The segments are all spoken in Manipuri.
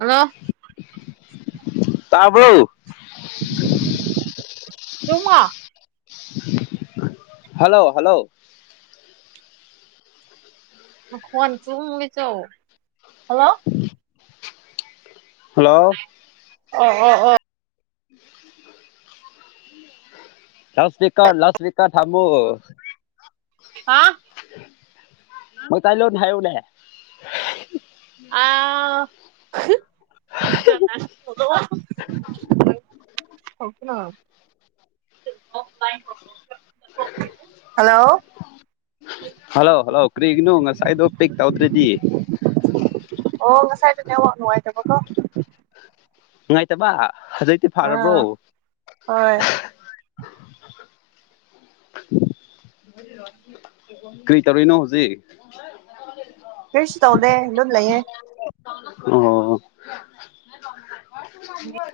ꯍꯜꯂꯣ ꯇꯕ ꯇꯨꯡ ꯍꯜꯂꯣ ꯍꯜꯂꯣ ꯈꯟ ꯆ ꯆꯣ ꯍꯜꯂꯣ ꯍꯜꯂꯣ ꯑ ꯍꯣ ꯍꯣꯏ [unintelligible] ꯂꯁꯃꯤꯀ ꯂꯁꯃꯤꯀꯥ ꯊꯃꯨ ꯍꯥꯥ ꯃ ꯀꯥꯏ ꯂꯣ ꯍꯥꯏꯥꯏꯨꯅꯦ ꯎꯝ ꯑꯥ [unintelligible] ꯍꯜꯂꯣ ꯍꯜꯂꯣ ꯀꯔꯤꯒꯤꯅꯣ ꯉꯁꯥꯏꯗꯣ ꯄꯤꯦꯛ ꯇꯧꯗ꯭ꯔꯗꯤ ꯑꯣ ꯉꯁꯥꯏ ꯑꯗꯨꯅꯦ ꯑ ꯅꯨꯡꯉꯥꯏꯇꯕꯀꯣ ꯉꯅꯨꯡꯉꯥꯏꯇꯕꯕꯥ ꯍꯧꯖꯤꯩꯗꯤꯤ ꯐꯔꯕ꯭ꯔꯣ ꯑꯥ ꯍꯣꯏ ꯀꯔꯤ ꯇꯧꯔꯤꯅꯣ ꯍꯧꯖꯤꯛ ꯐꯁꯨ ꯇꯧꯗꯦ ꯂꯝ ꯂꯩꯌꯦꯦ ꯑꯣ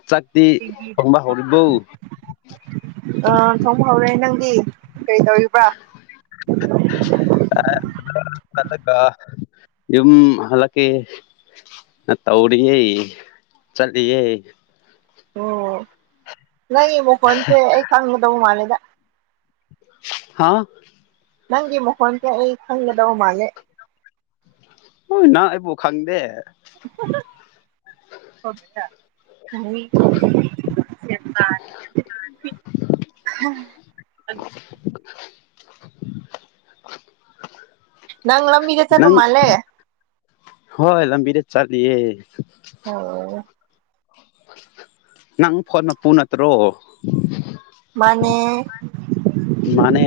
ꯆꯥꯛꯗꯤ ꯊꯣꯡꯕꯥ ꯍꯔꯔꯤꯕꯧ ꯎ ꯑ ꯆꯠꯂꯒ ꯌꯨꯝ ꯍꯜꯂꯛꯀꯦ ꯇꯧꯔꯤꯌꯦ ꯆꯠꯂꯤꯌꯦ ꯑꯣꯝ ꯅꯪꯕꯨ ꯐꯣꯟꯁꯦ ꯑꯩ ꯈꯪꯒꯗꯕꯨ ꯃꯥꯅꯦꯗ ꯍꯥꯥ ꯅꯪꯒꯤ ꯃꯈꯣꯟꯁꯦ ꯑꯩ ꯈꯪꯒꯗꯧ ꯃꯥꯜꯂꯦ ꯍꯣꯏ ꯅꯍꯪ ꯑꯩꯕꯨ ꯈꯪꯗꯦ ꯍ [unintelligible] [unintelligible] ꯅꯪ ꯂꯝꯝꯕꯗ ꯆꯄ ꯅꯪ ꯃꯥꯂꯦ ꯍꯣꯏ ꯂꯝꯕꯤꯗꯦ ꯆꯥꯌꯦ ꯍ ꯅꯪ ꯐꯣꯟꯅꯄꯨ ꯅꯠꯇ꯭ꯔꯣ ꯃꯅꯦ ꯃꯥꯅꯦ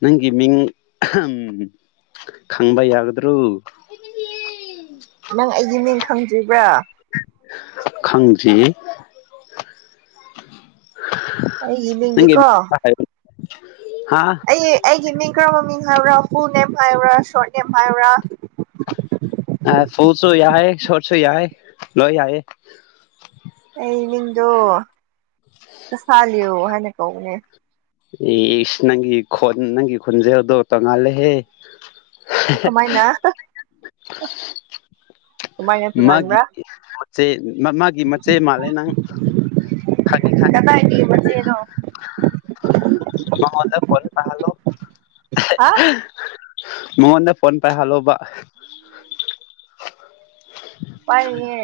ꯅꯪꯒꯤ ꯃꯤꯡ ꯎ ꯈꯪꯕ ꯌꯥꯒꯗ꯭ꯔꯣ ꯅꯪ ꯑꯩꯒꯤ ꯃꯤꯡ ꯈꯪꯗ꯭ꯔꯤꯕ꯭ꯔꯥ ꯈꯪꯖꯤ ꯑꯩ ꯏꯃꯤꯗꯤꯦꯀꯣ ꯍꯥ ꯑꯩ ꯑꯩꯒꯤ ꯃꯤ ꯃꯃꯤꯡ ꯍꯥꯏꯕ꯭ꯔꯥꯄꯨ ꯅꯦꯝ ꯍꯥꯏꯕ꯭ꯔꯥ ꯁꯣꯔꯤ ꯃꯍꯥꯏꯔꯥ ꯑ ꯐꯜꯁꯨꯏ ꯍꯥꯏꯌꯦ ꯁꯣꯔꯁꯣꯏ ꯌꯥ ꯂꯣꯏ ꯍꯥꯏꯌꯦ ꯑꯩ ꯃꯤꯡꯗꯣ ꯀꯁꯥꯂꯤꯌꯣ ꯍꯥꯏꯅ ꯀꯧꯕꯅꯦ ꯑꯦꯁ ꯅꯪ ꯈꯣꯟ ꯅꯪ ꯈꯣꯟꯟꯖꯦꯟꯗꯣ ꯇꯣꯉꯜꯂꯦꯍꯦ ꯀꯃꯥꯏꯅ ꯀꯃꯥꯏꯅ ꯃꯥꯒꯤ ꯇꯣꯉꯥꯟꯕ꯭ꯔꯥ ꯃ ꯃꯥꯒꯤ ꯃꯆꯦ ꯃꯥꯜꯂꯦ ꯅꯪ ꯈꯪꯉꯤ ꯈꯪꯉꯦ ꯀꯗꯥꯏꯒꯤ ꯃꯆꯦꯅꯣ ꯃꯉꯣꯟꯗ ꯐꯣꯟ ꯇꯥꯍꯜꯂꯣ ꯍꯥ ꯃꯉꯣꯟꯗ ꯐꯣꯟ ꯄꯥꯏ ꯍꯜꯂꯣꯕꯥ ꯎ [inaudible] ꯄꯔꯌꯦ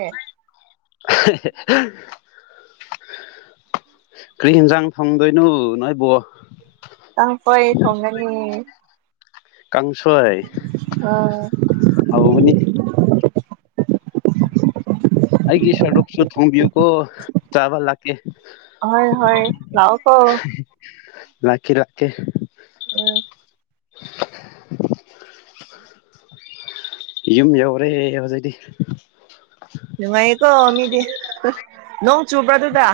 ꯀꯔꯤ ꯌꯦꯟꯁꯥꯡ ꯐꯪꯗꯣꯏꯅꯣ ꯅꯣꯏ ꯏꯕꯣ ꯅꯪ ꯐꯩ ꯊꯣꯡꯒꯅꯤ ꯀꯥꯡꯁꯣꯏ ꯑꯥ ꯍꯧꯒꯅꯤ ꯑꯩꯒꯤ ꯁꯔꯞꯁꯨ ꯊꯣꯡꯀꯣ ꯆꯕꯜ ꯍꯥꯀꯦ ꯍꯣꯏ ꯍꯣꯏ ꯂꯑꯣ ꯀꯣ ꯉꯈꯥꯛ ꯀ ꯎꯝ ꯌꯨꯝ ꯌꯧꯔꯦ ꯍꯧꯖꯤꯛꯗꯤ ꯅꯨꯡꯉꯥꯏꯀꯣ ꯃꯤꯗꯤ ꯅ ꯆꯨꯕ꯭ꯔꯗꯨꯗ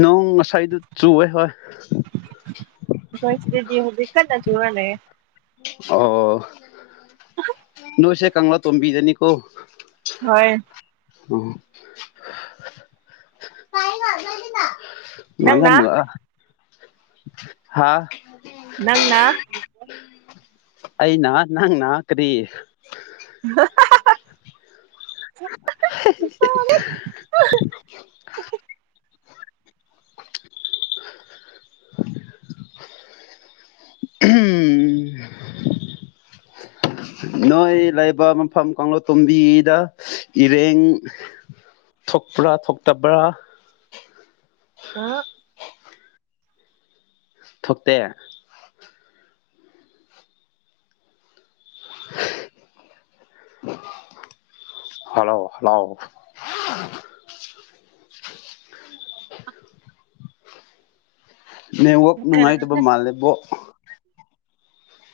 ꯅꯣꯡ ꯉꯁꯥꯏꯗꯨ ꯆꯨꯋꯦ ꯍꯣꯏ ꯀꯣꯏꯁꯤꯤꯗꯤ ꯍꯨ ꯤꯀꯠ ꯅꯆ ꯋꯥꯅꯦ ꯑꯣ ꯅꯣꯏꯁ ꯀꯪꯂꯥ ꯇꯣꯝꯕꯤꯖꯅꯤꯀꯣ ꯍꯣꯏ ꯑꯣ [inaudible] ꯃꯂ ꯅꯪꯅ ꯑꯃꯒ ꯍꯥꯥ ꯅꯟꯅ ꯎ ꯑꯩ ꯅꯍ ꯅꯪ ꯅꯅꯥ ꯀꯔꯤ [inaudible] [inaudible] ꯎꯝ ꯅꯣꯏ ꯂꯩꯕ ꯃꯐꯝ ꯀꯥꯡꯂꯨꯞ ꯇꯣꯝꯕꯤꯗ ꯏꯔꯦꯡ ꯊꯣꯛꯄ꯭ꯔꯥ ꯊꯣꯛꯇꯕ꯭ꯔꯥ ꯑ ꯊꯣꯛꯇꯦ ꯍꯜꯂꯣ ꯍꯜꯂꯣ ꯅꯦꯋꯥꯛ ꯀꯔ ꯅꯨꯡꯉꯥꯏꯇꯕ ꯃꯥꯜꯂꯦꯕꯣ